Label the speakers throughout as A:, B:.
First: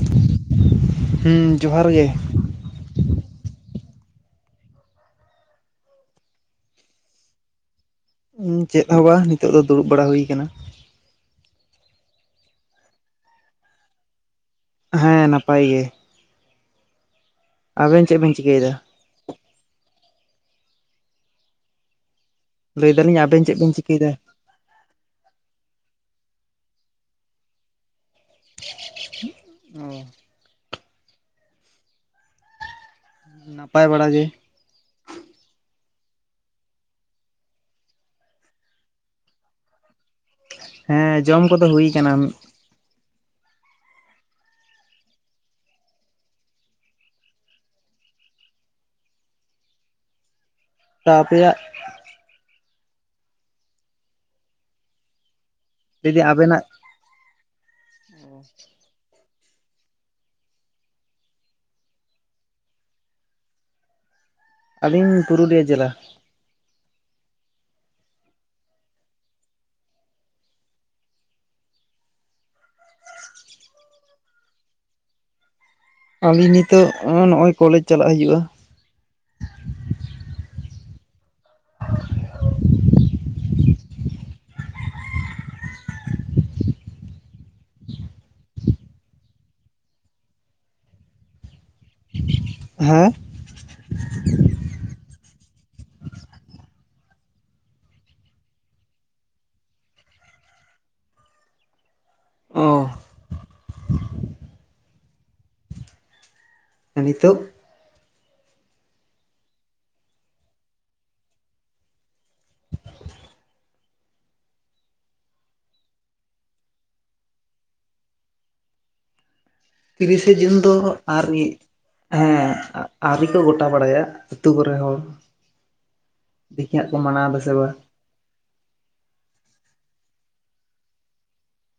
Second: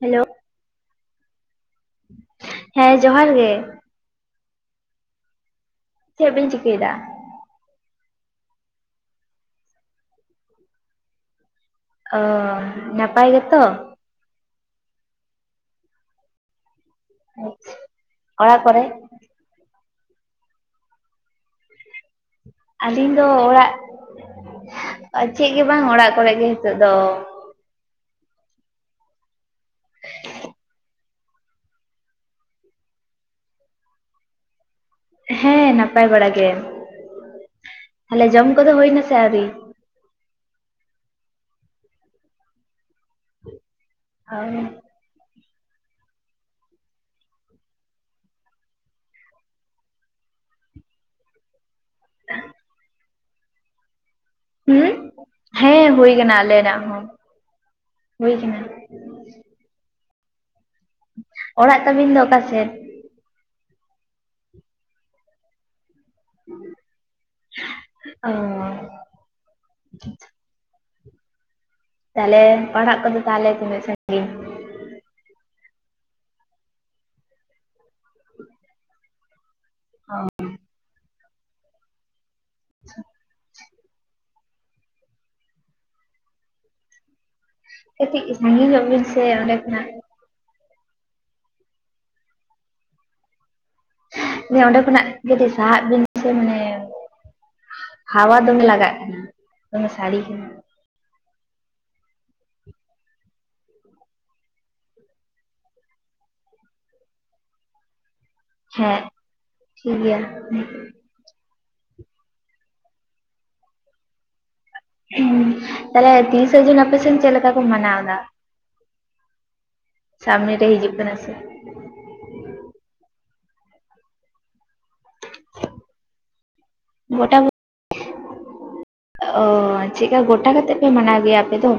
A: Hello
B: ᱦᱩ ᱡᱚᱦᱟᱨ ᱜᱮ᱾
A: ᱦᱮᱸ ᱡᱚᱦᱟᱨ ᱜᱮ᱾ ᱪᱮᱫ ᱵᱤᱧ‌ ᱪᱤᱠᱟᱹᱭᱮᱫᱟ?
B: ᱪᱮᱫ ᱦᱚᱸᱵᱟᱝ ᱱᱤᱛᱚᱜ ᱫᱚ ᱫᱩᱲᱩᱵ ᱵᱟᱲᱟ ᱦᱩᱭ ᱟᱠᱟᱱᱟ᱾
A: ᱚ ᱱᱟᱯᱟᱭ ᱜᱮᱛᱚ?
B: ᱦᱮᱸ ᱱᱟᱯᱟᱭ ᱜᱮ᱾
A: ᱦᱮ [unintelligible]
B: ᱟᱵᱮᱱ ᱪᱮᱫ ᱵᱮᱱ ᱪᱤᱠᱟᱹᱭᱮᱫᱟ? ᱞᱟᱹᱭ
A: ᱟᱹᱞᱤᱧ
B: ᱫᱟᱞᱤᱧ
A: ᱫᱚ
B: ᱟᱵᱮᱱ ᱪᱮᱫ
A: ᱚᱲᱟᱜ
B: ᱵᱮᱱ ᱪᱤᱠᱟᱹᱭ ᱫᱟ?
A: ᱪᱮᱫ ᱜᱮ ᱵᱟᱝ ᱚᱲᱟᱜ ᱠᱚ ᱨᱮ ᱜᱮ ᱦᱤᱛᱚᱜ ᱫᱚ
B: ᱚ
A: [inaudible]
B: ᱱᱟᱯᱟᱭ ᱵᱟᱲᱟᱟᱜ ᱜᱮ᱾
A: ᱦᱮᱸ ᱱᱟᱯᱟᱭ ᱵᱟᱲᱟ ᱜᱮ, ᱛᱟᱦᱚᱞᱮ ᱡᱚᱢ ᱠᱚᱫᱚ ᱦᱩᱭᱱᱟᱥᱮ ᱟᱹᱣᱨᱤ?
B: ᱦᱮᱸ ᱡᱚᱢ ᱠᱚᱫᱚ ᱦᱩᱭ ᱟᱠᱟᱱᱟ᱾
A: ᱟᱨ [inaudible]
B: ᱛᱟ ᱟᱯᱮᱭᱟᱜ
A: ᱦᱩᱸ ᱦᱮᱸ ᱦᱩᱭ
B: ᱡᱩᱫᱤ
A: ᱠᱟᱱᱟ
B: ᱟᱵᱮᱱᱟᱜ
A: ᱟᱞᱮᱱᱟᱜ ᱦᱚᱸ ᱦᱩᱭ ᱠᱟᱱᱟ᱾ ᱚᱲᱟᱜ ᱛᱟᱹᱵᱤᱱ ᱫᱚ ᱚᱠᱟ ᱥᱮᱫ?
B: ᱟᱞᱤᱧ ᱯᱩᱨᱩᱞᱤᱭᱟᱹ ᱡᱮᱞᱟ᱾
A: ᱚ [unintelligible] ᱛᱟᱦᱚᱞᱮ ᱯᱟᱲᱦᱟᱜ ᱠᱚᱫᱚ ᱛᱟᱦᱚᱞᱮ ᱛᱤᱱᱟᱹᱜ ᱥᱟᱺᱟᱜᱤᱧ?
B: ᱟᱹᱞᱤᱧ ᱱᱤᱛᱚᱜ ᱱᱚᱜᱼᱚᱭ ᱠᱚᱞᱮᱡᱽ ᱪᱟᱞᱟᱜ ᱦᱩᱭᱩᱜ-ᱟ
A: ᱚ
B: [inaudible]
A: [unintelligible] ᱠᱟᱴᱤᱡ ᱥᱟᱺᱜᱤᱧ ᱧᱚᱜ ᱵᱤᱱ ᱥᱮ ᱚᱱᱰᱮ ᱠᱷᱚᱱᱟᱜ
B: ᱦᱮ
A: ᱚᱰᱮ ᱠᱷᱚᱱᱟᱜ ᱠᱟᱹᱴᱤᱡ ᱥᱟᱦᱟᱜ ᱵᱤᱱ ᱥᱮ ᱢᱟᱱᱮ ᱦᱟᱣᱟ ᱫᱚᱢᱮ ᱞᱟᱜᱟᱜ ᱠᱟᱱᱟ ᱫᱚᱢᱮ ᱥᱟᱹᱲᱤ ᱠᱟᱱᱟ
B: ᱚ ᱟᱨ ᱱᱤᱛᱚᱜ
A: ᱦᱮᱸ ᱴᱷᱤᱠ ᱜᱮᱭᱟ ᱦᱮᱸ ᱛᱟᱦᱚᱞᱮ ᱛᱤᱨᱤᱥᱟ ᱡᱩᱱ ᱟᱯᱮ ᱥᱮᱫ ᱪᱮᱫ ᱞᱮᱠᱟ ᱠᱚ ᱢᱟᱱᱟᱣ ᱫᱟ
B: ᱛᱤᱨᱤᱥᱮ ᱡᱩᱱ
A: ᱥᱟᱢᱱᱮ ᱨᱮ
B: ᱫᱚ
A: ᱦᱤᱡᱩᱜ ᱠᱟᱱᱟ
B: ᱟᱨ
A: ᱥᱮ
B: ᱢᱤᱫ ᱦᱮᱸ ᱟᱣᱨᱤ ᱠᱚ ᱜᱚᱴᱟ ᱵᱟᱲᱟᱭᱟ ᱟ ᱟᱹᱛᱩ ᱠᱚ ᱨᱮ ᱦᱚᱸ ᱫᱤᱠᱷᱤ ᱦᱟᱸᱜ ᱠᱚ ᱢᱟᱱᱟᱣ
A: ᱜᱚᱴᱟ
B: ᱫᱟ ᱥᱮ ᱵᱟᱝ
A: ᱚ ᱪᱮᱫ ᱠᱟ ᱜᱚᱴᱟ ᱠᱟᱛᱮᱜ ᱯᱮ ᱢᱟᱱᱟᱣ ᱜᱮᱭᱟ ᱟᱯᱮ ᱫᱚ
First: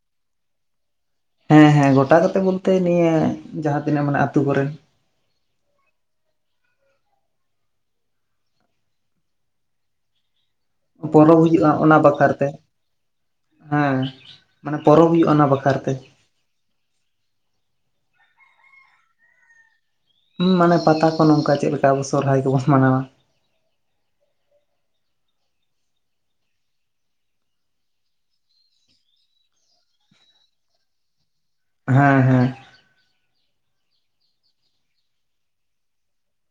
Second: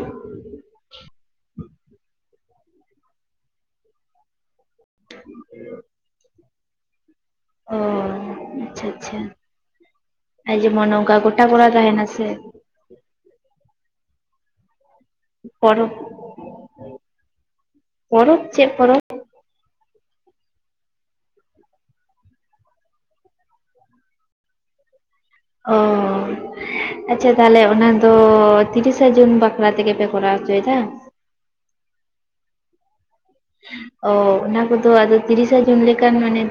B: ᱦᱮᱸ ᱦᱮᱸ ᱜᱚᱴᱟ ᱠᱟᱛᱮ ᱵᱚᱞᱛᱮ ᱱᱤᱭᱟᱹ ᱡᱟᱦᱟᱸ ᱛᱤᱱᱟᱹᱜ ᱢᱟᱱᱮ ᱟᱛᱳ ᱠᱚ ᱨᱮᱱ
A: [unintelligible] ᱚ ᱟᱪᱪᱷᱟ ᱟᱪᱷᱟ ᱟᱨ ᱡᱮᱢᱚᱱ ᱚᱱᱠᱟ
B: ᱯᱚᱨᱚᱵᱽ
A: ᱜᱚᱴᱟ ᱠᱚᱲᱟ
B: ᱦᱩᱭᱩᱜᱼᱟ ᱚᱱᱟ
A: ᱛᱟᱦᱮᱱᱟ ᱥᱮ
B: ᱵᱟᱠᱷᱨᱟ ᱛᱮ ᱦᱮᱸ ᱢᱟᱱᱮ ᱯᱚᱨᱚᱵᱽ ᱦᱩᱭᱩᱜ-ᱟ ᱚᱱᱟ ᱵᱟᱠᱷᱨᱟ
A: ᱯᱚᱨᱚᱵᱽ
B: ᱛᱮ
A: ᱯᱚᱨᱚᱵᱽ ᱪᱮᱫ ᱯᱚᱨᱚᱵᱽ
B: ᱢᱟᱱᱮ ᱯᱟᱛᱟ ᱠᱚ ᱱᱚᱝᱠᱟ ᱪᱮᱫ ᱞᱮᱠᱟ ᱟᱵᱚ ᱥᱚᱨᱦᱟᱭ ᱠᱚ ᱵᱚᱱ ᱢᱟᱱᱟᱣᱟ
A: [unintelligible] ᱚ ᱟᱪᱪᱷᱟ ᱛᱟᱦᱞᱮ ᱚᱱᱟ ᱫᱚ ᱛᱤᱨᱤᱥᱟ ᱡᱩᱱ ᱵᱟᱠᱷᱨᱟ ᱛᱮ ᱜᱮ ᱯᱮ ᱠᱚᱨᱟᱣ ᱦᱚᱪᱚᱭᱮᱫᱟ
B: ᱦᱮᱸ ᱦᱮᱸ
A: ᱚ ᱚᱱᱟ ᱠᱚᱫᱚ ᱟᱫᱚ ᱛᱤᱨᱤᱥᱟ ᱡᱩᱱ ᱞᱮᱠᱟᱱ ᱢᱟᱱᱮ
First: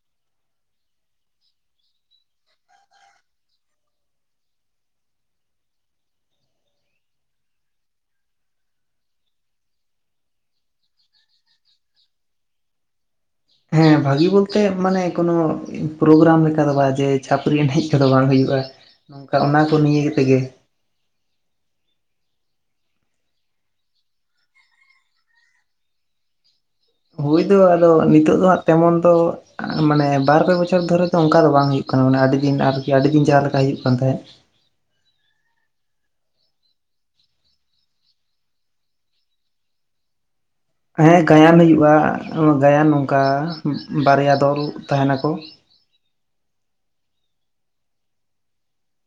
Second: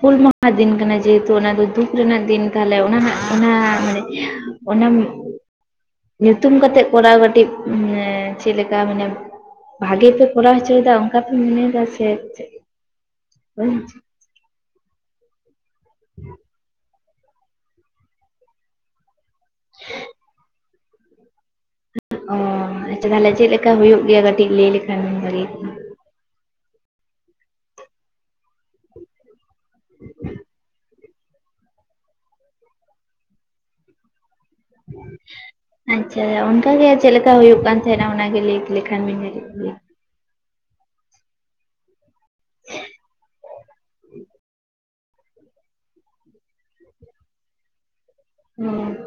A: ᱦᱩᱞ ᱢᱟᱦᱟ ᱫᱤᱱ ᱠᱟᱱᱟ ᱡᱮᱦᱮᱛᱩ ᱚᱱᱟ ᱫᱚ ᱫᱩᱠ ᱨᱮᱱᱟᱜ ᱫᱤᱱ ᱛᱟᱦᱚᱞᱮ ᱚᱱᱟ ᱨᱮᱱᱟᱜ ᱚᱱᱟ ᱢᱟᱱᱮ ᱚᱱᱟ ᱧᱩᱛᱩᱢ ᱠᱟᱛᱮᱜ ᱠᱚᱨᱟᱣ ᱠᱟᱹᱴᱤᱡ ᱪᱮᱫ ᱞᱮᱠᱟ ᱢᱟᱱᱮ ᱵᱷᱟᱜᱤ ᱯᱮ ᱠᱚᱨᱟᱣ ᱦᱚᱪᱚᱭ ᱫᱟ ᱚᱱᱠᱟ ᱯᱮ ᱢᱚᱱᱮᱭᱮ ᱫᱟ ᱥᱮ ᱪᱮᱫ?
B: ᱦᱮᱸ ᱵᱷᱟᱹᱜᱤ ᱵᱚᱞ ᱮᱜ ᱢᱟᱱᱮ ᱠᱳᱱᱳ ᱯᱨᱳᱜᱨᱟᱢ ᱞᱮᱠᱟ ᱫᱚ ᱵᱟᱝ ᱡᱮ ᱪᱷᱟᱯᱨᱤ ᱮᱱᱮᱡ ᱠᱚᱫᱚ ᱵᱟᱝ ᱦᱩᱭᱩᱜ-ᱟ᱾ ᱱᱚᱝᱠᱟ ᱚᱱᱟ ᱠᱚ ᱱᱤᱭᱮ ᱛᱮ ᱜᱮ
A: ᱚ ᱟᱪᱪᱷᱟ ᱛᱟᱦᱞᱮ ᱪᱮᱫ ᱞᱮᱠᱟ ᱦᱩᱭᱩᱜ ᱜᱮᱭᱟ ᱠᱟᱹᱴᱤᱡ ᱞᱟᱹᱭ ᱞᱮᱠᱷᱟᱱ ᱵᱤᱱ ᱵᱷᱟᱹᱜᱤ ᱠᱚᱜᱼᱟ
B: ᱦᱩᱭ ᱫᱚ ᱟᱫᱚ ᱱᱤᱛᱚᱜ ᱫᱚ ᱦᱟᱜ ᱛᱮᱢᱚᱱ ᱫᱚ ᱢᱟᱱᱮ ᱵᱟᱨ ᱯᱮ ᱵᱚᱪᱷᱚᱨ ᱫᱷᱚᱨᱮ ᱚᱱᱠᱟ ᱫᱚ ᱵᱟᱝ ᱦᱩᱭᱩᱜ ᱠᱟᱱᱟ ᱢᱟᱱᱮ ᱟᱹᱰᱤ ᱫᱤᱱ ᱟᱨ ᱠᱤ ᱟᱰᱤ ᱫᱤᱱ ᱡᱟᱦᱟ ᱞᱮᱠᱟ ᱦᱩᱭᱩᱜ ᱠᱟᱱ ᱛᱟᱦᱮᱫ᱾
A: [inaudible] ᱟᱪᱪᱷᱟ ᱚᱱᱠᱟ ᱜᱮ ᱪᱮᱫ ᱞᱮᱠᱟ ᱦᱩᱭᱩᱜ ᱠᱟᱱ ᱛᱟᱦᱮᱸᱱᱟ ᱚᱱᱟ ᱜᱮ ᱞᱟᱹᱭ ᱞᱮᱠᱷᱟᱱ ᱵᱤᱱ ᱵᱷᱟᱹᱜᱤ ᱠᱚᱜᱼᱟ
B: ᱦᱮᱸ ᱜᱟᱭᱟᱱ ᱦᱩᱭᱩᱜ-ᱟ ᱜᱟᱭᱟᱱ ᱱᱚᱝᱠᱟ ᱵᱟᱨᱭᱟ ᱫᱚᱞ ᱛᱟᱦᱮ ᱱᱟᱠᱚ
A: ᱦᱚᱸ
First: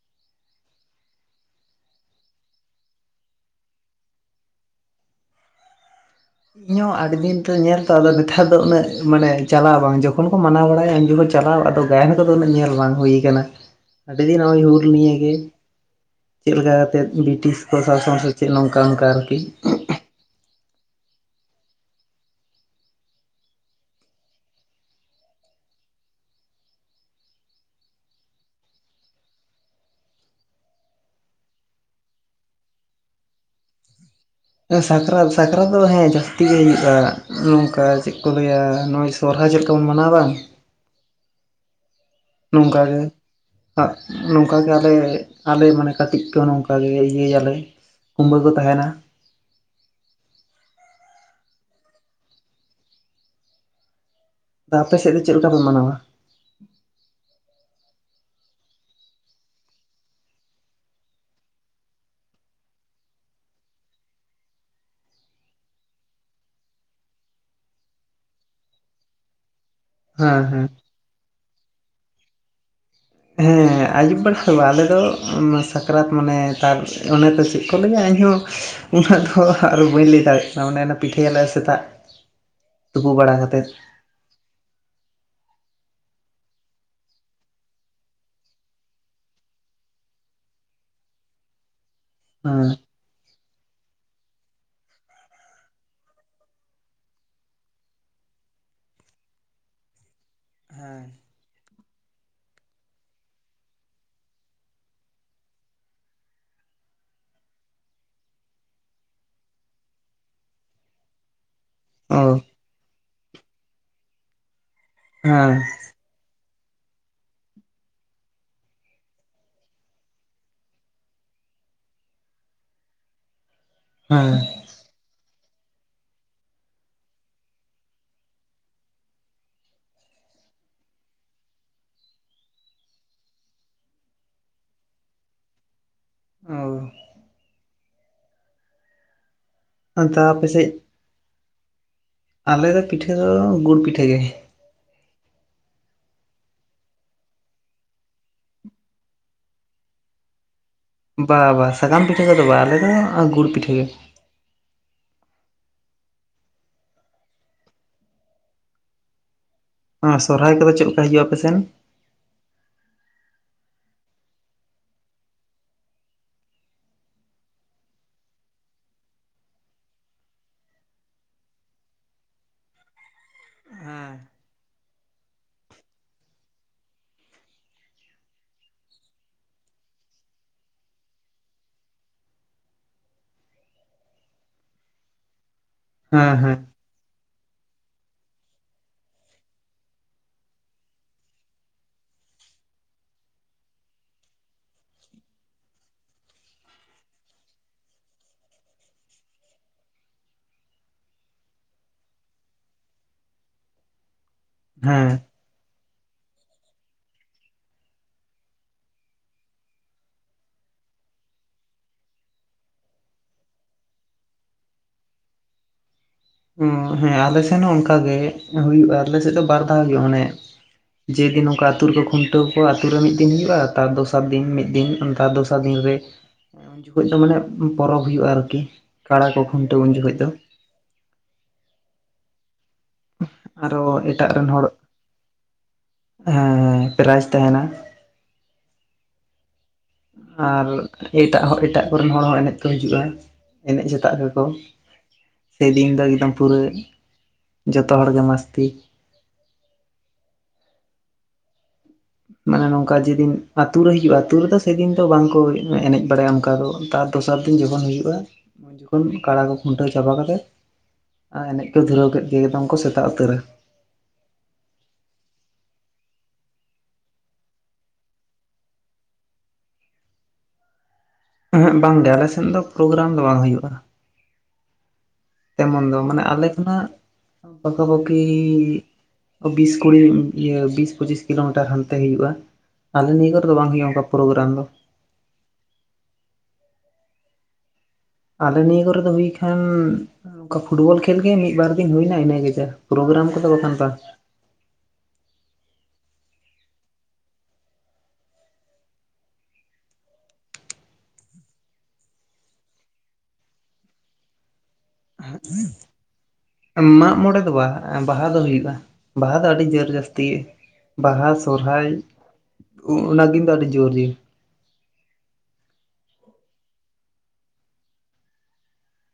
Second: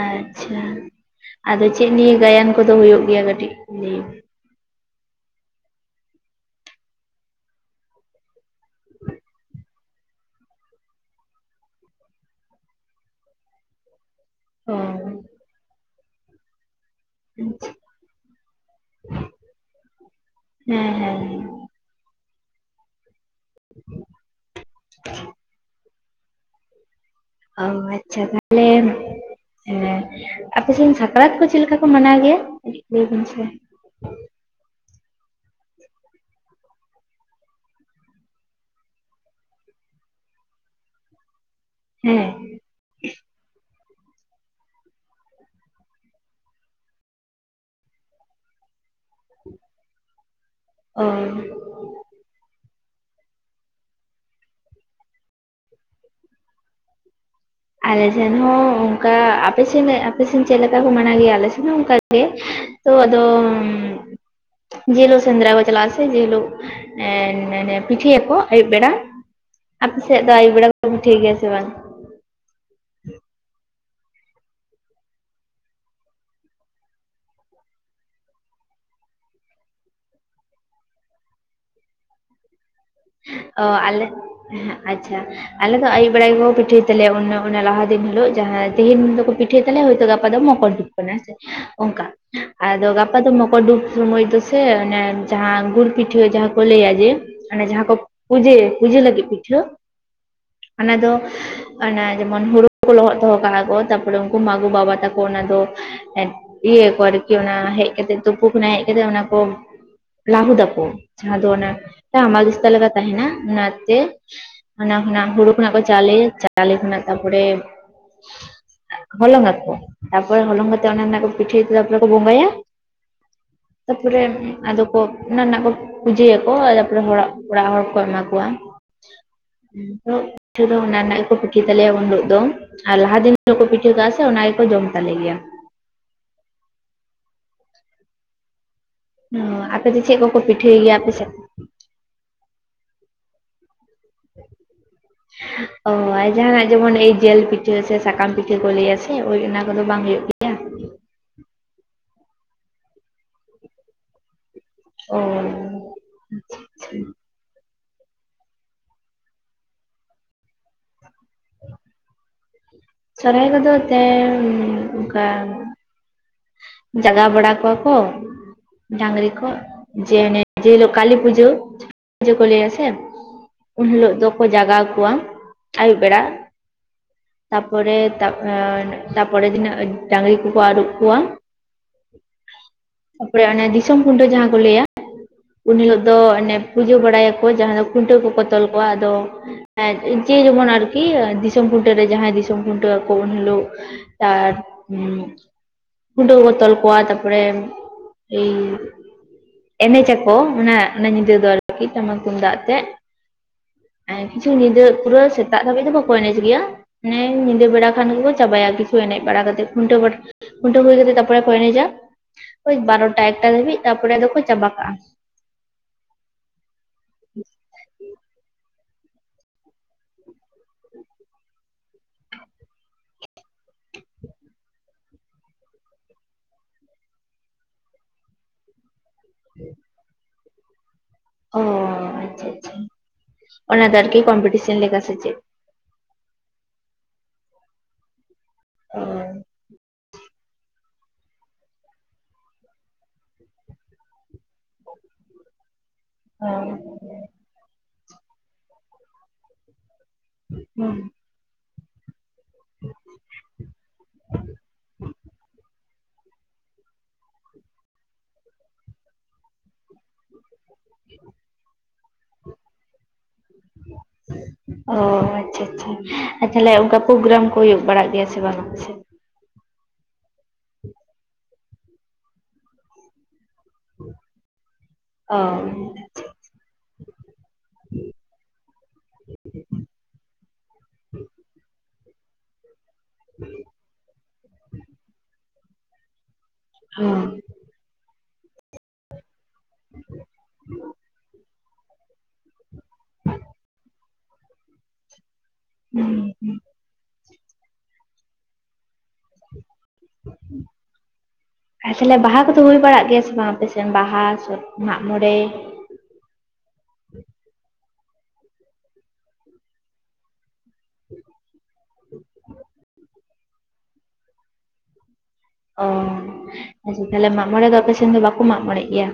A: ᱟᱪᱪᱷᱟ ᱟᱫᱚ ᱪᱮᱫ ᱱᱤᱭᱟᱹ ᱜᱟᱭᱟᱱ ᱠᱚ ᱫᱚ ᱦᱳᱭᱳᱜ ᱜᱮᱭᱟ ᱠᱟᱹᱴᱤᱡ? ᱞᱟᱹᱭ
B: ᱤᱧ ᱦᱚᱸ ᱟᱹᱰᱤ ᱫᱤᱱ ᱛᱮ ᱧᱮᱞ ᱛᱚ ᱟᱫᱚ ᱱᱮᱛᱟᱨ ᱫᱚ ᱩᱱᱟᱹᱜ ᱢᱟᱱᱮ ᱪᱟᱞᱟᱣ ᱵᱟᱝ ᱡᱚᱠᱷᱚᱱ ᱠᱚ ᱢᱟᱱᱟᱣ ᱵᱟᱲᱟᱭ-ᱟ ᱩᱱ ᱡᱚᱠᱷᱚᱡ ᱪᱟᱞᱟᱣ ᱟᱫᱚ ᱜᱟᱭᱟᱱ ᱠᱚ ᱫᱚ ᱩᱱᱟᱹᱜ ᱧᱮᱞ ᱵᱟᱝ ᱦᱩᱭ ᱠᱟᱱᱟ ᱟᱰᱤ ᱫᱤᱱ ᱱᱚᱜᱚᱭ ᱦᱩᱞ ᱱᱤᱭᱟᱹ
A: ᱚ
B: ᱜᱮ ᱪᱮᱫ ᱞᱮᱠᱟ ᱠᱟᱛᱮᱫ?
A: ᱦᱮᱸ
B: ᱵᱨᱤᱴᱤᱥ ᱠᱚ ᱥᱟᱥᱚᱱ ᱥᱮ ᱪᱮᱫ ᱱᱚᱝᱠᱟ ᱚᱱᱠᱟ ᱟᱨ ᱠᱤ
A: ᱦᱮᱸ ᱦᱮᱸᱸ [unintelligible] ᱚ ᱟᱪᱷᱟ ᱛᱟᱦᱮᱞᱮ ᱦᱮᱸ ᱟᱯᱮ ᱥᱮᱫ ᱥᱟᱠᱨᱟᱛ ᱠᱚ ᱪᱮᱜ ᱞᱮᱠᱟ ᱠᱚ ᱢᱟᱱᱟᱣ ᱜᱮᱭᱟ? ᱞᱟᱹᱭᱵᱤᱱ ᱥᱮ᱾
B: ᱥᱟᱠᱨᱟᱛ ᱥᱟᱠᱨᱟᱛ ᱦᱮᱸ ᱡᱟᱹᱥᱛᱤ ᱜᱮ ᱦᱩᱭᱩᱜᱼᱟ ᱱᱚᱝᱠᱟ ᱪᱮᱜ ᱠᱚ ᱞᱟᱹᱭᱟ ᱱᱚ ᱥᱚᱨᱦᱟᱭ ᱪᱮᱜ ᱞᱮᱠᱟᱢ ᱵᱚᱱ ᱢᱟᱱᱟᱣ ᱫᱟ
A: ᱦᱮᱸ
B: ᱱᱚᱝᱠᱟ ᱜᱮ᱾ ᱟᱜ ᱱᱚᱝᱠᱟ ᱜᱮ ᱟᱞᱮ ᱟᱞᱮ ᱢᱟᱱᱮ ᱠᱟᱹᱴᱤᱡ ᱠᱚ ᱱᱚᱝᱠᱟ ᱜᱮ ᱤᱭᱟᱹᱭᱟᱞᱮ ᱠᱩᱢᱵᱟᱹ ᱠᱚ ᱛᱟᱦᱮᱱᱟ᱾
A: ᱟᱨ
B: ᱟᱫᱚ ᱟᱯᱮ ᱥᱮᱜ ᱫᱚ ᱪᱮᱜ ᱞᱮᱠᱟ ᱯᱮ ᱢᱟᱱᱟᱣᱟ?
A: ᱟᱞᱮ ᱥᱮᱱ ᱦᱚᱸ ᱚᱝᱠᱟ ᱟᱯᱮ ᱥᱮᱱ ᱟᱯᱮ ᱥᱮᱱ ᱪᱮᱫ ᱞᱮᱠᱟ ᱠᱚ ᱢᱟᱱᱟᱣ ᱜᱮᱭᱟ ᱟᱞᱮ ᱥᱮᱱ ᱦᱚᱸ ᱚᱝᱠᱟ ᱜᱮ᱾ ᱛᱚ ᱟᱫᱚ ᱡᱮᱞᱳᱜ ᱥᱮᱸᱫᱽᱨᱟ ᱠᱚ ᱪᱟᱞᱟᱜᱼᱟ ᱥᱮ ᱡᱮᱞᱳᱜ ᱮᱸ ᱱᱮᱱᱮ ᱯᱤᱴᱷᱟᱹᱭᱟᱠᱚ ᱟᱹᱭᱩᱵ ᱵᱮᱲᱟ ᱟᱯᱮ ᱥᱮᱫ ᱫᱚ
B: ᱦᱮᱸ
A: ᱟᱹᱭᱩᱵ
B: ᱦᱮᱸ
A: ᱵᱮᱲᱟ ᱠᱚ ᱯᱤᱴᱷᱟᱹᱭ ᱜᱮᱭᱟ ᱥᱮ ᱵᱟᱝ?
B: ᱦᱮᱸ ᱟᱹᱭᱩᱵ ᱵᱮᱲᱟ ᱫᱚ ᱵᱟᱝ ᱟᱞᱮ ᱫᱚ ᱥᱟᱠᱨᱟᱛ ᱢᱟᱱᱮ ᱛᱟᱨ ᱚᱱᱮ ᱛᱚ ᱪᱮᱜ ᱠᱚ ᱞᱟᱹᱭᱟ ᱤᱧᱦᱚᱸ ᱩᱱᱟᱹᱜ ᱫᱷᱚ ᱟᱨ ᱵᱟᱹᱧ ᱞᱟᱹᱭ ᱫᱟᱲᱮᱜ ᱠᱟᱱᱟ ᱚᱱᱮ ᱚᱱᱮ ᱯᱤᱴᱷᱟᱹᱭᱟᱞᱮ ᱥᱮᱛᱟᱜ᱾ ᱛᱩᱯᱩ ᱵᱟᱲᱟ
A: ᱚ
B: ᱠᱟᱛᱮᱫ
A: ᱟᱞᱮ ᱟᱪᱷᱟ ᱟᱞᱮ ᱫᱚ ᱟᱭᱩᱵ ᱵᱮᱲᱟ ᱜᱮᱠᱚ ᱯᱤᱴᱷᱟᱹᱭ ᱛᱟᱞᱮᱭᱟ ᱚᱱᱮ ᱚᱱᱮ ᱞᱟᱦᱟ ᱫᱤᱱ ᱦᱤᱞᱳᱜ ᱡᱟᱦᱟᱸ ᱛᱮᱦᱮᱧ ᱫᱚᱠᱚ ᱯᱤᱴᱷᱟᱹᱭ ᱛᱟᱞᱭᱟ ᱦᱚᱭ ᱛᱚ ᱜᱟᱯᱟ ᱫᱚ ᱢᱚᱠᱚᱨ [unintelligible] ᱚᱝᱠᱟ
B: ᱦᱮᱸ
A: ᱟᱫᱚ ᱜᱟᱯ ᱯᱟ ᱫᱚ ᱢᱚᱠᱚᱨ ᱰᱩᱵ ᱥᱳᱢᱚᱭ ᱫᱚᱥᱮ ᱚᱱᱮ ᱡᱟᱦᱟᱸ ᱜᱩᱲ ᱯᱤᱴᱷᱟᱹ ᱡᱟᱦᱟᱸ ᱠᱚ ᱞᱟᱹᱭᱟ ᱡᱮ ᱢᱟᱱᱮ ᱡᱟᱦᱟᱸ ᱠᱚ ᱯᱩᱡᱟᱹᱭ ᱯᱩᱡᱟᱹ ᱞᱟᱹᱜᱤᱜ ᱯᱤᱴᱷᱟᱹ ᱚᱱᱟ
B: ᱦᱮᱸ
A: ᱫᱚ ᱚᱱᱟ ᱡᱮᱢᱚᱱ ᱦᱩᱲᱩ ᱠᱩ ᱞᱚᱦᱚᱫ ᱫᱚᱦᱚ ᱠᱟᱜᱼᱟ ᱠᱚ, ᱛᱟᱯᱚᱨᱮ ᱩᱝᱠᱩ ᱢᱟᱜᱩ ᱵᱟᱵᱟ ᱛᱟᱠᱚ ᱚᱱᱟ ᱫᱚ ᱮᱠ ᱤᱭᱟᱹᱭᱟᱠᱚ ᱟᱨᱠᱤ ᱚᱱᱟ ᱦᱮᱡ ᱠᱟᱛᱮᱜ ᱛᱩᱯᱩ ᱠᱷᱚᱱᱟᱜ ᱦᱮᱡ ᱠᱟᱛᱮᱜ ᱚᱱᱟ ᱠᱚ ᱞᱟᱹᱦᱩᱫᱟᱠᱚ ᱡᱟᱦᱟᱸ ᱫᱚ ᱚᱱᱟ
B: ᱚ
A: ᱦᱟᱢᱟᱞ ᱫᱤᱥᱛᱟ ᱞᱮᱠᱟ ᱛᱟᱦᱮᱱᱟ ᱚᱱᱟᱛᱮ ᱚᱱᱟ ᱠᱷᱚᱱᱟᱜ ᱦᱩᱲᱩ
B: ᱦᱮᱸ
A: ᱠᱷᱚᱱᱟᱜ ᱠᱚ ᱪᱟᱣᱞᱮ ᱪᱟᱣᱞᱮ ᱠᱷᱚᱱᱟᱜ ᱛᱟᱯᱚᱲᱮ ᱦᱚᱞᱚᱝᱟ ᱠᱚ ᱛᱟᱯᱚᱨ ᱦᱚᱞᱚᱝ ᱠᱟᱛᱮᱜ ᱚᱱᱟ ᱨᱮᱱᱟᱜ ᱯᱤᱴᱟᱹᱭ ᱛᱮ ᱛᱟᱯᱚᱨᱮ ᱠᱚ ᱵᱚᱸᱜᱟᱭᱟ᱾ ᱛᱟᱯᱚᱨᱮ
B: ᱦᱮᱸ
A: ᱟᱫᱚ ᱠᱚ ᱚᱱᱟ ᱨᱮᱱᱟᱜ ᱠᱚ ᱯᱩᱡᱟᱹᱭᱟᱠᱚ ᱟᱫᱚ ᱨᱚᱦᱚᱲᱟᱜ ᱚᱲᱟᱜ ᱦᱚᱲ ᱠᱚ ᱮᱢᱟ ᱠᱚᱣᱟ᱾ ᱯᱤᱴᱷᱟᱹ ᱫᱚ ᱚᱱᱟ ᱨᱮᱱᱟᱜ ᱜᱮᱠᱚ ᱯᱤᱴᱷᱟᱹᱭ ᱛᱟᱞᱮᱭᱟ ᱩᱱ ᱦᱤᱞᱳᱜ ᱫᱚ᱾ ᱟᱨ ᱞᱟᱦᱟ ᱫᱤᱱ ᱦᱤᱞᱳᱜ ᱠᱚ ᱯᱤᱴᱷᱟᱹ ᱠᱟᱜᱼᱟ ᱥᱮ ᱚᱱᱟ ᱜᱮᱠᱚ ᱡᱚᱢ ᱛᱟᱞᱮ ᱜᱮᱭᱟ᱾
B: [unintelligible]
A: ᱦᱩ ᱟᱠ
B: ᱟᱫᱟ ᱟᱯᱮᱥᱮᱡ ᱟᱞᱮ ᱫᱚ ᱯᱤᱴᱷᱟᱹ ᱫᱚ ᱜᱩᱲ ᱯᱤᱴᱷᱟᱹ ᱜᱮ᱾
A: ᱚ ᱡᱟᱦᱱᱟᱜ ᱡᱮᱢᱚᱱ ᱮᱭ ᱡᱮᱞ ᱯᱤᱴᱷᱟᱹ ᱥᱮ ᱥᱟᱠᱟᱢ ᱯᱤᱴᱷᱟᱹ ᱠᱚ ᱞᱟᱹᱭᱟ ᱥᱮ ᱳᱭ ᱚᱱᱟ ᱠᱚᱫᱚ ᱵᱟᱝ ᱦᱩᱭᱩᱜᱮ [inaudible]
B: ᱵᱟ ᱵᱟ ᱥᱟᱠᱟᱢ ᱯᱤᱴᱷᱟᱹ ᱠᱚᱫᱚ ᱵᱟ ᱟᱞᱮᱫᱚ ᱜᱩᱲ ᱯᱤᱴᱷᱟᱹ ᱜᱮ᱾
A: ᱚ
B: ᱟᱨ ᱥᱚᱨᱦᱟᱭ ᱠᱚᱫᱚ ᱪᱮᱜ ᱞᱮᱠᱟ ᱦᱤᱡᱩᱜᱼᱟ ᱯᱮᱥᱮᱱ?
A: ᱥᱚᱨᱦᱟᱭ ᱠᱚᱫᱚ ᱛᱮᱻ ᱚᱝᱠᱟ ᱡᱟᱜᱟᱣ ᱵᱟᱲᱟ ᱠᱚᱣᱟ ᱠᱚ ᱰᱟᱝᱨᱤ ᱠᱚ ᱡᱮ ᱚᱱᱮ ᱡᱮ ᱦᱤᱞᱚᱜ ᱠᱟᱞᱤ ᱯᱩᱡᱟᱹ ᱡᱟᱹ ᱠᱚ ᱞᱟᱹᱭᱟᱥᱮ ᱩᱱ
B: ᱦᱮᱸ
A: ᱦᱤᱞᱚᱜ ᱫᱚᱠᱚ ᱡᱟᱜᱟᱣ ᱠᱚᱣᱟ ᱟᱹᱭᱩᱵ ᱵᱮᱲᱟ᱾ ᱛᱟᱯᱚᱨᱮ ᱛᱟᱯ ᱮᱸ ᱛᱟᱯᱚᱲᱮ ᱫᱤᱱᱚᱜ ᱰᱟᱝᱨᱤ ᱠᱚᱠᱚ ᱟᱹᱨᱩᱵ ᱠᱚᱣᱟ᱾ ᱛᱟᱯᱚᱰᱮ ᱚᱱᱮ ᱫᱤᱥᱚᱢ ᱠᱷᱩᱱᱴᱟᱹᱣ ᱡᱟᱦᱟᱸ ᱠᱚ ᱞᱟᱹᱭᱟ ᱩᱱ ᱦᱤᱞᱳᱜ ᱫᱚ
B: ᱦᱮᱸ
A: ᱚᱱᱮ ᱯᱩᱡᱟᱹ ᱵᱟᱲᱟᱭᱟᱠᱚ ᱡᱟᱦᱟᱸ ᱫᱚ ᱠᱷᱩᱱᱴᱟᱹᱣ ᱠᱚᱠᱚ ᱛᱚᱞ ᱠᱚᱣᱟ ᱟᱫᱚ ᱦᱮᱸ ᱡᱮ ᱡᱮᱢᱚᱱ ᱟᱨᱠᱤ ᱫᱤᱥᱚᱢ ᱠᱷᱩᱱᱴᱟᱹᱣ ᱨᱮ ᱡᱟᱦᱟᱸᱭ ᱫᱤᱥ ᱡᱮᱢᱚᱱ ᱠᱷᱩᱱᱴᱟᱹᱣᱠᱷᱚᱱ ᱦᱤᱞᱳᱜ ᱛᱟᱨ ᱠᱷᱩᱱᱰᱟᱹᱣ ᱠᱚ ᱛᱚᱞ ᱠᱚᱣᱟ ᱛᱟᱯᱚᱨᱮ ᱮᱭ ᱮᱱᱮᱡ ᱟᱠᱚ ᱢᱟᱱᱮ ᱚᱱᱟ ᱧᱤᱫᱟᱹ ᱫᱚ ᱟᱨᱠᱤ ᱴᱟᱢᱟᱠ ᱛᱩᱢᱫᱟᱜ ᱛᱮ ᱠᱤᱪᱷᱩ ᱧᱤᱫᱟᱹ
B: ᱦᱮᱸ
A: ᱯᱩᱨᱟᱹ ᱥᱮᱛᱟᱜ ᱫᱷᱟᱹᱵᱤᱡ ᱫᱚ ᱵᱟᱠᱚ ᱮᱱᱮᱡ ᱜᱮᱭᱟ ᱾ ᱦᱮᱸ ᱧᱤᱫᱟᱹ ᱵᱮᱲᱟ ᱠᱷᱟᱱ ᱜᱮ ᱠᱚ ᱪᱟᱵᱟᱭᱟ ᱠᱤᱪᱷᱩ ᱮᱱᱮᱡ ᱵᱟᱲᱟ ᱠᱟᱛᱮ ᱠᱷᱩᱱᱴᱟᱹᱣ ᱵᱟᱲᱟ ᱠᱷᱩᱱᱴᱟᱹᱣ ᱦᱩᱭ ᱠᱟᱛᱮ ᱛᱟᱨᱯᱚᱨᱮ ᱮᱱᱮᱡᱟ ᱳᱭ ᱵᱟᱨᱚᱴᱟ ᱮᱠᱴᱟ ᱫᱷᱟᱹᱵᱤᱡ ᱛᱟᱨᱯᱚᱨᱮ ᱟᱫᱚ ᱠᱚ ᱪᱟᱵᱟ ᱠᱟᱜᱼᱟ᱾
B: ᱦᱮᱸ ᱟᱞᱮ ᱥᱮᱱ ᱦᱚᱸ ᱚᱱᱠᱟ ᱜᱮ ᱦᱩᱭᱩᱜᱼᱟ ᱟᱞᱮ ᱥᱮᱫ ᱫᱚ ᱵᱟᱨ ᱫᱷᱟᱣ ᱦᱩᱭᱩᱜᱼᱟ ᱢᱟᱱᱮ ᱡᱮ ᱫᱤᱱ ᱱᱚᱝᱠᱟ ᱟᱛᱩ ᱨᱮ ᱠᱚ ᱠᱷᱩᱱᱴᱟᱹᱣ ᱠᱚᱣᱟ ᱟᱛᱩ ᱨᱮ ᱢᱤᱫᱤᱱ ᱦᱩᱭᱩᱜᱳᱜᱼᱟ ᱛᱟᱨ ᱫᱚᱥᱟᱨ ᱫᱤᱱ ᱢᱤᱫ ᱫᱤᱱ ᱚᱱᱠᱟ ᱫᱚᱥ ᱵᱚᱥᱟ ᱫᱤᱱ ᱨᱮ ᱩᱱ ᱡᱚᱠᱷᱚᱡ ᱫᱚ ᱢᱟᱱᱮ ᱯᱚᱨᱚᱵᱽ ᱦᱩᱭᱩᱜᱼᱟ ᱟᱨᱠᱤ ᱠᱟᱲᱟ ᱠᱚ ᱠᱷᱩᱱᱴᱟᱹᱣ ᱩᱱ ᱡᱚᱠᱷᱚᱱ ᱫᱚ
A: ᱚ ᱟᱪᱪᱷᱟ ᱟᱪᱪᱷᱟ
B: ᱟᱨᱚ
A: ᱚᱱᱟ ᱫᱚ ᱟᱨᱠᱤ ᱠᱚᱢᱯᱤᱴᱤᱥᱚᱱ ᱞᱮᱠᱟ ᱥᱮ ᱪᱮᱫ?
B: ᱦᱮᱸ ᱯᱨᱟᱭᱤᱡᱽ ᱛᱟᱦᱮᱱᱟ ᱾
A: ᱳᱭ
B: ᱟᱨ ᱮᱴᱟᱜ ᱮᱴᱟᱜ ᱠᱚ ᱨᱮᱱ ᱦᱚᱲ ᱦᱚᱸ ᱮᱱᱮᱡ ᱠᱚ ᱦᱤᱡᱩᱜᱼᱟ ᱾ ᱮᱱᱮᱡ ᱥᱮᱛᱟᱜ ᱜᱮ ᱠᱚ ᱥᱮᱫᱤᱱ ᱫᱚ ᱮᱠᱫᱚᱢ
A: ᱚ
B: ᱯᱩᱨᱟ ᱡᱚᱛᱚ ᱦᱚᱲ ᱜᱮ ᱢᱟᱥᱛᱤ
A: ᱦᱩᱸ
B: ᱢᱟᱱᱮ ᱱᱚᱝᱠᱟ ᱡᱮᱫᱤᱱ ᱟᱛᱩ ᱨᱮ ᱦᱩᱭᱩᱜᱼᱟ ᱟᱛᱩ ᱨᱮ ᱫᱚ ᱥᱮ ᱫᱤᱱ ᱫᱚ ᱵᱟᱝᱠᱚ ᱮᱱᱮᱡ ᱵᱟᱲᱟᱭᱟ ᱚᱱᱠᱟ ᱫᱚ ᱾ ᱛᱟᱨ ᱫᱚᱥᱟᱨ ᱫᱤᱱ ᱡᱚᱠᱷᱚᱱ ᱦᱩᱭᱩᱜᱼᱟ ᱩᱱ ᱡᱚᱠᱷᱚᱱ ᱠᱟᱲᱟ ᱠᱚ ᱠᱷᱩᱱᱴᱟᱹᱣ ᱪᱟᱵᱟ ᱠᱟᱛᱮᱜ ᱟᱨ ᱮᱱᱮᱡ ᱠᱚ ᱫᱷᱩᱨᱟᱹᱣ ᱠᱮᱫ ᱜᱮ ᱮᱠᱫᱚᱢ ᱠᱚ ᱥᱮᱛᱟᱜ ᱩᱛᱟᱹᱨᱟ
A: ᱚ ᱟᱪᱪᱷᱟ ᱟᱪᱪᱷᱟ ᱾ ᱟᱨ ᱛᱟᱦᱚᱞᱮ ᱚᱱᱠᱟ ᱯᱨᱳᱜᱨᱟᱢ ᱠᱚ ᱦᱩᱭᱩᱜ ᱵᱟᱲᱟ ᱜᱮᱭᱟ ᱥᱮ ᱵᱟᱝᱼᱟ ᱟᱯᱮ ᱥᱮᱫ?
B: ᱩᱦᱩᱸ ᱵᱟᱝ ᱜᱮ ᱟᱞᱮ ᱥᱮᱫ ᱫᱚ ᱯᱨᱳᱜᱨᱟᱢ ᱫᱚ ᱵᱟᱝ ᱦᱩᱭᱩᱜᱼᱟ᱾
A: [inaudible]
B: ᱛᱮᱢᱚᱱ ᱫᱚ ᱢᱟᱱᱮ ᱟᱞᱮ ᱠᱷᱚᱱᱟᱜ ᱯᱟᱠᱟᱼᱯᱟᱠᱤ ᱵᱤᱥ ᱠᱩᱲᱤ ᱤᱭᱟᱹ ᱵᱤᱥ ᱯᱚᱸᱪᱤᱥ ᱠᱤᱞᱳᱢᱤᱴᱟᱨ ᱦᱟᱱᱛᱮ ᱦᱩᱭᱩᱜᱼᱟ᱾ ᱟᱞᱮ ᱱᱤᱭᱟᱹ ᱠᱚᱨᱮ ᱫᱚ ᱵᱟᱝ ᱦᱩᱭᱩᱜᱼᱟ ᱚᱱᱠᱟ ᱯᱨᱳᱜᱨᱟᱢ ᱫᱚ᱾
A: ᱚ
B: ᱟᱞᱮ ᱱᱤᱭᱟᱹ ᱠᱚᱨᱮ ᱫᱚ ᱦᱩᱭ ᱠᱷᱟᱱ ᱱᱚᱝᱠᱟ ᱯᱷᱩᱴᱵᱚᱞ ᱠᱷᱮᱞ ᱜᱮ ᱢᱤᱫᱵᱟᱨ ᱤᱱ ᱦᱩᱭᱱᱟ ᱤᱱᱟᱹᱜᱮ ᱡᱟ ᱯᱨᱳᱜᱨᱟᱢ ᱠᱚᱫᱚ ᱵᱟᱝᱠᱷᱟᱱ ᱵᱟ
A: ᱦᱩᱸ ᱦᱩᱸ ᱾ [inaudible] ᱦᱩᱸ ᱟᱨ ᱛᱟᱦᱚᱞᱮ ᱵᱟᱦᱟ ᱠᱚᱫᱚ ᱦᱩᱭ ᱵᱟᱲᱟᱜ ᱜᱮᱭᱟ ᱥᱮ ᱵᱟᱝ ᱟᱯᱮ ᱥᱮᱫ ᱵᱟᱦᱟ ᱢᱟᱜᱽ ᱢᱚᱬᱮ
B: ᱢᱟᱜᱽ ᱢᱚᱬᱮ ᱫᱚ ᱵᱟ ᱾ᱵᱟᱦᱟ ᱫᱚ ᱦᱩᱭᱩᱜᱼᱟ ᱵᱟᱦᱟ ᱫᱚ ᱟᱹᱰᱤ ᱡᱳᱨ ᱡᱟᱹᱥᱛᱤ ᱾ ᱵᱟᱦᱟ ᱥᱚᱨᱦᱟᱭ ᱚᱱᱟ ᱠᱤᱱ ᱫᱚ ᱟᱹᱰᱤ ᱡᱳᱨ ᱜᱮ᱾
A: ᱚ ᱟᱪᱪᱷᱟ ᱛᱟᱦᱞᱮ ᱢᱟᱜᱽ ᱢᱚᱬᱮ ᱫᱚ ᱟᱯᱮ ᱥᱮᱫ ᱫᱚ ᱵᱟᱠᱚ ᱢᱟᱜᱽ ᱢᱚᱬᱮᱜ ᱜᱮᱭᱟ?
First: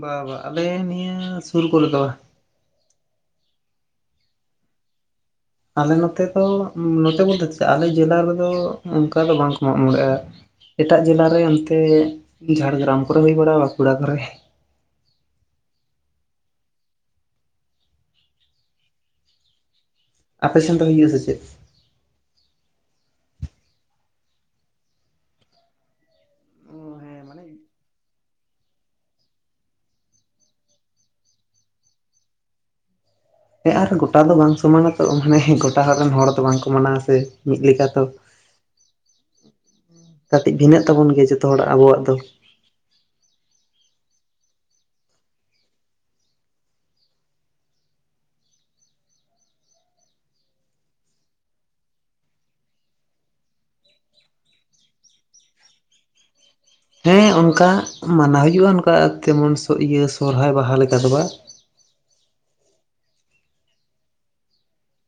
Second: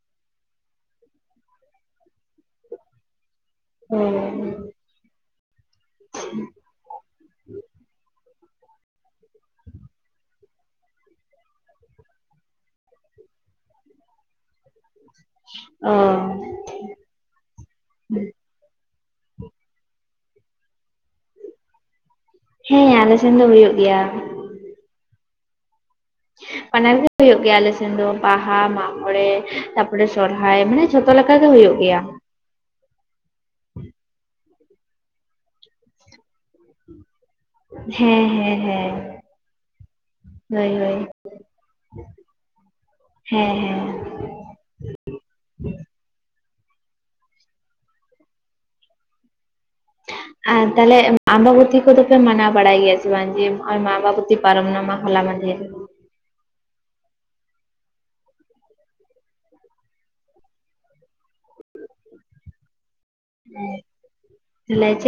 B: ᱵᱟ ᱵᱟᱝ ᱟᱞᱮ ᱱᱤᱭᱟᱹ ᱥᱩᱨ ᱠᱚᱨᱮ ᱫᱚ ᱵᱟ ᱾
A: ᱦᱳᱭ ᱾
B: ᱟᱞᱮ ᱱᱚᱛᱮ ᱫᱚ ᱱᱚᱛᱮ ᱵᱚᱞ ᱛᱮ ᱪᱮ ᱟᱞᱮ ᱡᱮᱞᱟ ᱨᱮᱫᱚ ᱚᱱᱠᱟ ᱫᱚ ᱵᱟᱝᱠᱚ ᱢᱟᱜ ᱢᱚᱬᱮᱜᱼᱟ ᱾ ᱮᱴᱟᱜ ᱡᱮᱞᱟ ᱚᱱᱛᱮ ᱡᱷᱟᱲᱜᱨᱟᱢ ᱠᱚᱨᱮ ᱦᱩᱭ ᱵᱟᱲᱟᱜᱼᱟ ᱵᱟᱸᱠᱩᱲᱟ ᱠᱚᱨᱮ
A: ᱚ
B: ᱟᱯᱮ ᱥᱮᱱ ᱦᱩᱭᱩᱜᱼᱟ ᱥᱮ ᱪᱮ?
A: ᱦᱮᱸ ᱟᱞᱮ ᱥᱮᱱ ᱫᱚ ᱦᱳᱭᱳᱜ ᱜᱮᱭᱟ ᱵᱟᱱᱟᱨ ᱜᱮ ᱦᱳᱭᱳᱜ ᱜᱮᱭᱟ ᱟᱞᱮ ᱥᱮᱱ ᱫᱚ ᱵᱟᱦᱟ ᱢᱟᱜ ᱢᱚᱬᱮ ᱛᱟᱯᱚᱨᱮ ᱥᱚᱨᱦᱟᱭ ᱢᱟᱱᱮ ᱡᱷᱚᱛᱚ ᱞᱮᱠᱟ ᱜᱮ ᱦᱳᱭᱳᱜ ᱜᱮᱭᱟ
B: ᱦᱮᱸ ᱟᱨ ᱜᱚᱴᱟ ᱫᱚ ᱵᱟᱝ ᱥᱚᱢᱟᱱᱟ ᱛᱚ ᱢᱟᱱᱮ ᱜᱚᱴᱟ ᱦᱚᱲ ᱨᱮᱱ ᱦᱚᱲ ᱫᱚ ᱵᱟᱝᱠᱚ ᱢᱟᱱᱟᱣᱟ ᱥᱮ ᱢᱤᱫ ᱞᱮᱠᱟ ᱛᱚ
A: ᱦᱮᱸ ᱦᱮᱸ ᱦᱮᱸ
B: ᱠᱟᱹᱴᱤᱡ
A: ᱦᱳᱭ
B: ᱵᱷᱤᱱᱟᱹᱜ
A: ᱦᱳᱭ
B: ᱛᱟᱵᱚᱱ ᱜᱮᱭᱟ ᱡᱚᱛᱚ ᱦᱚᱲᱟᱜ ᱟᱵᱚᱣᱟᱜ ᱫᱚ
A: ᱦᱮᱸ ᱦᱮᱸ ᱟᱨ ᱛᱟᱦᱞᱮ ᱟᱢᱵᱟᱵᱚᱛᱤ ᱠᱚᱫᱚ ᱯᱮ ᱢᱟᱱᱟᱣ ᱵᱟᱲᱟᱭ ᱜᱮᱭᱟ ᱥᱮ ᱵᱟᱝ ᱡᱮ ᱟᱢᱵᱟᱵᱚᱛᱤ ᱯᱟᱨᱢᱟ ᱢᱟ ᱠᱷᱚᱱ ᱦᱚᱞᱟ ᱢᱟᱱᱫᱽᱦᱮᱨ
B: ᱦᱮᱸ ᱚᱱᱠᱟ ᱢᱟᱱᱟᱣ ᱦᱩᱭᱩᱜᱼᱟ ᱚᱱᱠᱟ ᱛᱮᱢᱚᱱ ᱤᱭᱟᱹ ᱥᱚᱨᱦᱟᱭ ᱵᱟᱦᱟ ᱞᱮᱠᱟ ᱫᱚ ᱵᱟᱝ ᱾
A: [unintelligible] ᱦᱮᱸ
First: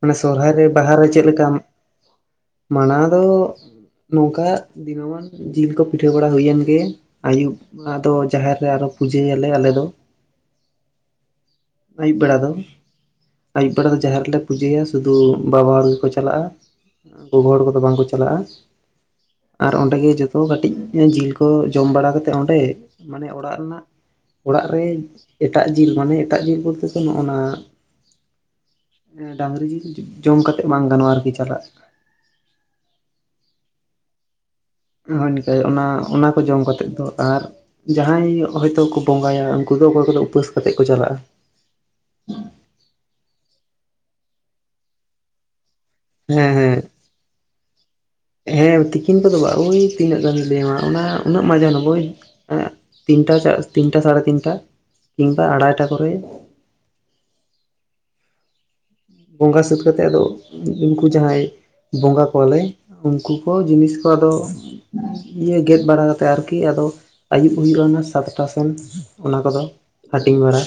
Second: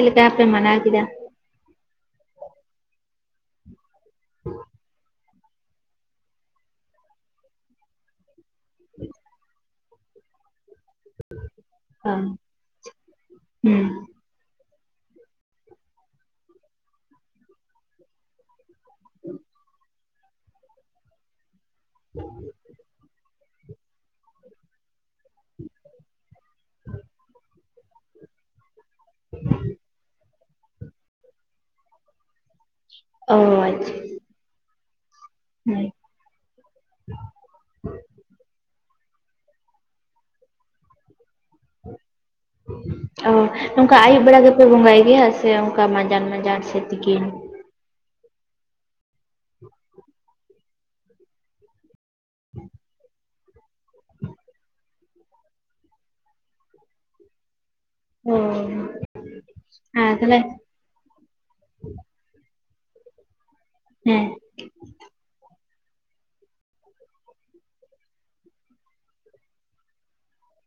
B: ᱢᱟᱱᱮ ᱥᱚᱨᱦᱟᱭ ᱨᱮ ᱵᱟᱦᱟ ᱨᱮ ᱪᱮᱫ ᱞᱮᱠᱟ? ᱢᱟᱱᱟ ᱫᱚ ᱱᱚᱝᱠᱟ ᱫᱤᱱᱟᱹᱢᱟᱱ ᱡᱤᱞ ᱠᱚ ᱯᱤᱴᱷᱟᱹ ᱵᱟᱲᱟ ᱦᱳᱭᱮᱱ ᱜᱮ ᱟᱹᱭᱩᱵ ᱟᱫᱚ ᱡᱟᱦᱮᱨ ᱛᱮ ᱟᱨᱚ ᱯᱩᱡᱟᱹᱭ ᱜᱮᱭᱟᱞᱮ ᱟᱞᱮ ᱫᱚ
A: ᱚ
B: ᱟᱹᱭᱩᱵ ᱵᱮᱲᱟ ᱫᱚ ᱟᱹᱭᱩᱵ
A: ᱦᱩᱸ
B: ᱵᱮᱲᱟ ᱫᱚ ᱡᱟᱦᱮᱨ ᱨᱮᱞᱮ ᱯᱩᱡᱟᱹᱭᱟ ᱥᱩᱫᱷᱩ ᱵᱟᱵᱟ ᱦᱚᱲ ᱜᱮᱠᱚ ᱪᱟᱞᱟᱜᱼᱟ ᱜᱚᱜᱚ ᱦᱚᱲ ᱠᱚᱫᱚ ᱵᱟᱝᱠᱚ ᱪᱟᱞᱟᱜᱼᱟ ᱟᱨ ᱚᱸᱰᱮ ᱜᱮ ᱡᱚᱛᱚ ᱠᱟᱹᱴᱤᱡ ᱡᱤᱞ ᱠᱚ ᱡᱚᱢ ᱵᱟᱲᱟ ᱠᱟᱛᱮ ᱚᱸᱰᱮ ᱢᱟᱱᱮ ᱚᱲᱟᱜ ᱨᱮᱱᱟᱜ ᱚᱲᱟᱜ ᱨᱮ ᱮᱴᱟᱜ ᱡᱤᱞ ᱢᱟᱱᱮ ᱮᱴᱟᱜ ᱡᱤᱞ ᱵᱚᱞᱛᱮ ᱫᱚ ᱱᱚᱜᱼᱚᱱᱟ ᱰᱟᱝᱨᱤ ᱡᱤᱞ ᱡᱚᱢ ᱠᱟᱛᱮᱜ ᱵᱟᱝ ᱜᱟᱱᱚᱜᱼᱟ ᱟᱨᱠᱤ ᱪᱟᱞᱟᱜ
A: ᱚᱻ ᱟᱪᱪᱷᱟ,
B: ᱱᱚᱜᱼᱚᱭ ᱱᱤᱛᱟᱹᱜ ᱚᱱᱟ
A: ᱦᱮᱸ
B: ᱚᱱᱟᱠᱚ ᱡᱚᱢ ᱠᱟᱛᱮᱫ ᱫᱚ ᱟᱨ ᱡᱟᱦᱟᱸᱭ ᱦᱚᱭᱛᱚ ᱠᱚ ᱵᱚᱸᱜᱟᱭᱟ, ᱩᱱᱠᱩ ᱫᱚ ᱚᱠᱚᱭ ᱠᱚᱫᱚ ᱩᱯᱟᱹᱥ ᱠᱟᱛᱮᱜ ᱠᱚ ᱪᱟᱞᱟᱜᱼᱟ᱾
A: ᱚ ᱱᱚᱝᱠᱟ ᱟᱹᱭᱩᱵ ᱵᱮᱲᱟ ᱜᱮᱯᱮ ᱵᱚᱸᱜᱟᱭ ᱜᱮᱭᱟ ᱥᱮ ᱚᱝᱠᱟ ᱢᱟ
B: ᱦᱮᱸ ᱦᱮᱸ, ᱦᱮᱸ ᱛᱤᱠᱤᱱ ᱠᱚᱫᱚ ᱵᱟᱝ ᱳᱭ ᱛᱤᱱᱟᱹᱜ ᱜᱟᱱᱤᱧ ᱞᱟᱹᱭᱟᱹᱢᱟ ᱚᱱᱟ ᱩᱱᱟᱹᱜ ᱢᱟᱡᱟᱱ ᱦᱚᱸ ᱵᱳᱭ ᱮᱜ ᱛᱤᱱᱴᱟ ᱥᱟ ᱛᱤᱱᱴᱟ ᱥᱟᱲᱮ ᱛᱤᱱᱴᱟ ᱠᱤᱝᱵᱟ ᱟᱲᱟᱭᱴᱟ ᱠᱚᱨᱮ
A: ᱚᱻ
B: ᱵᱚᱸᱜᱟ ᱥᱟᱹᱛ ᱠᱟᱛᱮᱜ ᱟᱫᱚ ᱩᱱᱠᱩ ᱡᱟᱦᱟᱸᱭ ᱵᱚᱸᱜᱟ ᱠᱚᱣᱟᱞᱮ ᱩᱱᱠᱩ ᱠᱚ ᱡᱤᱱᱤᱥ ᱠᱚ
A: ᱦᱮᱸ
B: ᱟᱫᱚ ᱤᱭᱟᱹ ᱜᱮᱫ ᱵᱟᱲᱟ ᱠᱟᱛᱮᱜ ᱟᱨᱠᱤ ᱟᱫᱚ ᱟᱹᱭᱩᱵ ᱦᱩᱭᱩᱜᱼᱟ ᱥᱟᱛᱴᱟ ᱥᱮᱱ ᱚᱱᱟ ᱠᱚᱫᱚ ᱦᱟᱴᱤᱝ ᱵᱟᱲᱟ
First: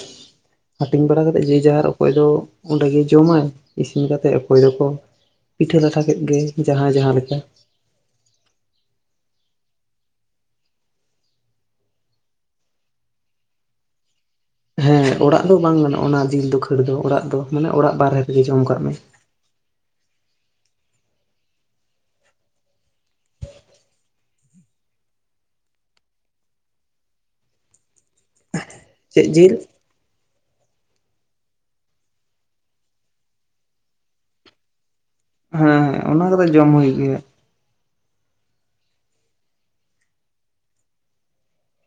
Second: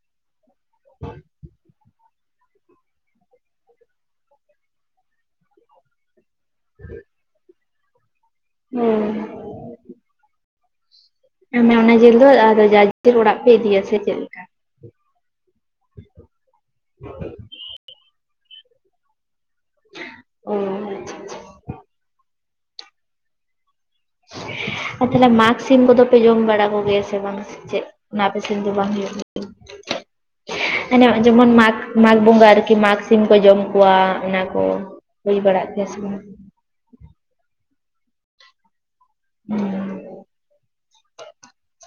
B: ᱦᱟᱹᱴᱤᱝ ᱵᱟᱲᱟ ᱠᱟᱛᱮᱜ ᱡᱮ ᱡᱟᱦᱟᱨ ᱚᱠᱚᱭ ᱫᱚ ᱚᱸᱰᱮᱜᱮ ᱡᱚᱢᱟᱭ ᱤᱥᱤᱱ ᱠᱟᱛᱮᱜ ᱚᱠᱚᱭ ᱫᱚᱠᱚ ᱯᱤᱴᱷᱟᱹ ᱞᱟᱴᱷᱟ ᱠᱮᱫ ᱜᱮ ᱡᱟᱦᱟᱸᱭ ᱡᱟᱦᱟᱸ ᱞᱮᱠᱟ
A: [unintelligible] ᱚᱱᱟ ᱚᱱᱟ ᱡᱤᱞ ᱫᱚ ᱟᱫᱚ ᱡᱟ ᱡᱤᱞ ᱚᱲᱟᱜ ᱯᱮ ᱤᱫᱤᱭᱟ ᱥᱮ ᱪᱮᱜ ᱠᱟ?
B: ᱦᱮᱸ, ᱚᱲᱟᱜ ᱫᱚ ᱵᱟᱝ ᱜᱟᱱᱚᱜᱼᱟ ᱚᱱᱟ ᱡᱤᱞ ᱫᱚ ᱠᱷᱟᱹᱲ ᱫᱚ᱾ ᱚᱲᱟᱜ ᱫᱚ ᱢᱟᱱᱮ ᱚᱲᱟᱜ ᱵᱟᱨᱦᱮ ᱨᱮᱜᱮ ᱡᱚᱢ ᱠᱟᱜ ᱢᱮ᱾
A: ᱳ ᱟᱨ ᱛᱟᱦᱚᱞᱮ ᱢᱟᱜᱽ ᱥᱤᱢ ᱠᱚᱫᱚᱯᱮ ᱡᱚᱢ ᱵᱟᱲᱟ ᱠᱚᱜᱮᱭᱟ ᱥᱮ ᱵᱟᱝ ᱪᱮᱜ? ᱚᱱᱟ ᱟᱯᱮ ᱥᱮᱱ ᱫᱚ ᱵᱟᱝ ᱦᱳᱭᱳᱜ
B: ᱪᱮᱫ ᱡᱤᱞ
A: [unintelligible] ᱟᱱᱮ ᱡᱮᱢᱚᱱ ᱢᱟᱜᱽ ᱢᱟᱜᱽ ᱵᱚᱸᱜᱟ ᱟᱨᱠᱤ ᱢᱟᱜᱽ ᱥᱤᱢ ᱠᱚ ᱡᱚᱢ ᱠᱚᱣᱟ, ᱚᱱᱟ ᱠᱚ ᱾ ᱦᱳᱭ ᱵᱟᱲᱟᱜ
B: ᱦᱮᱸ
A: ᱜᱤᱭᱟ ᱥᱮ ᱵᱟᱝ?
B: ᱚᱱᱟ ᱠᱚᱫᱚ ᱡᱚᱢ ᱦᱳᱭᱳᱜ ᱜᱮ
A: [inaudible]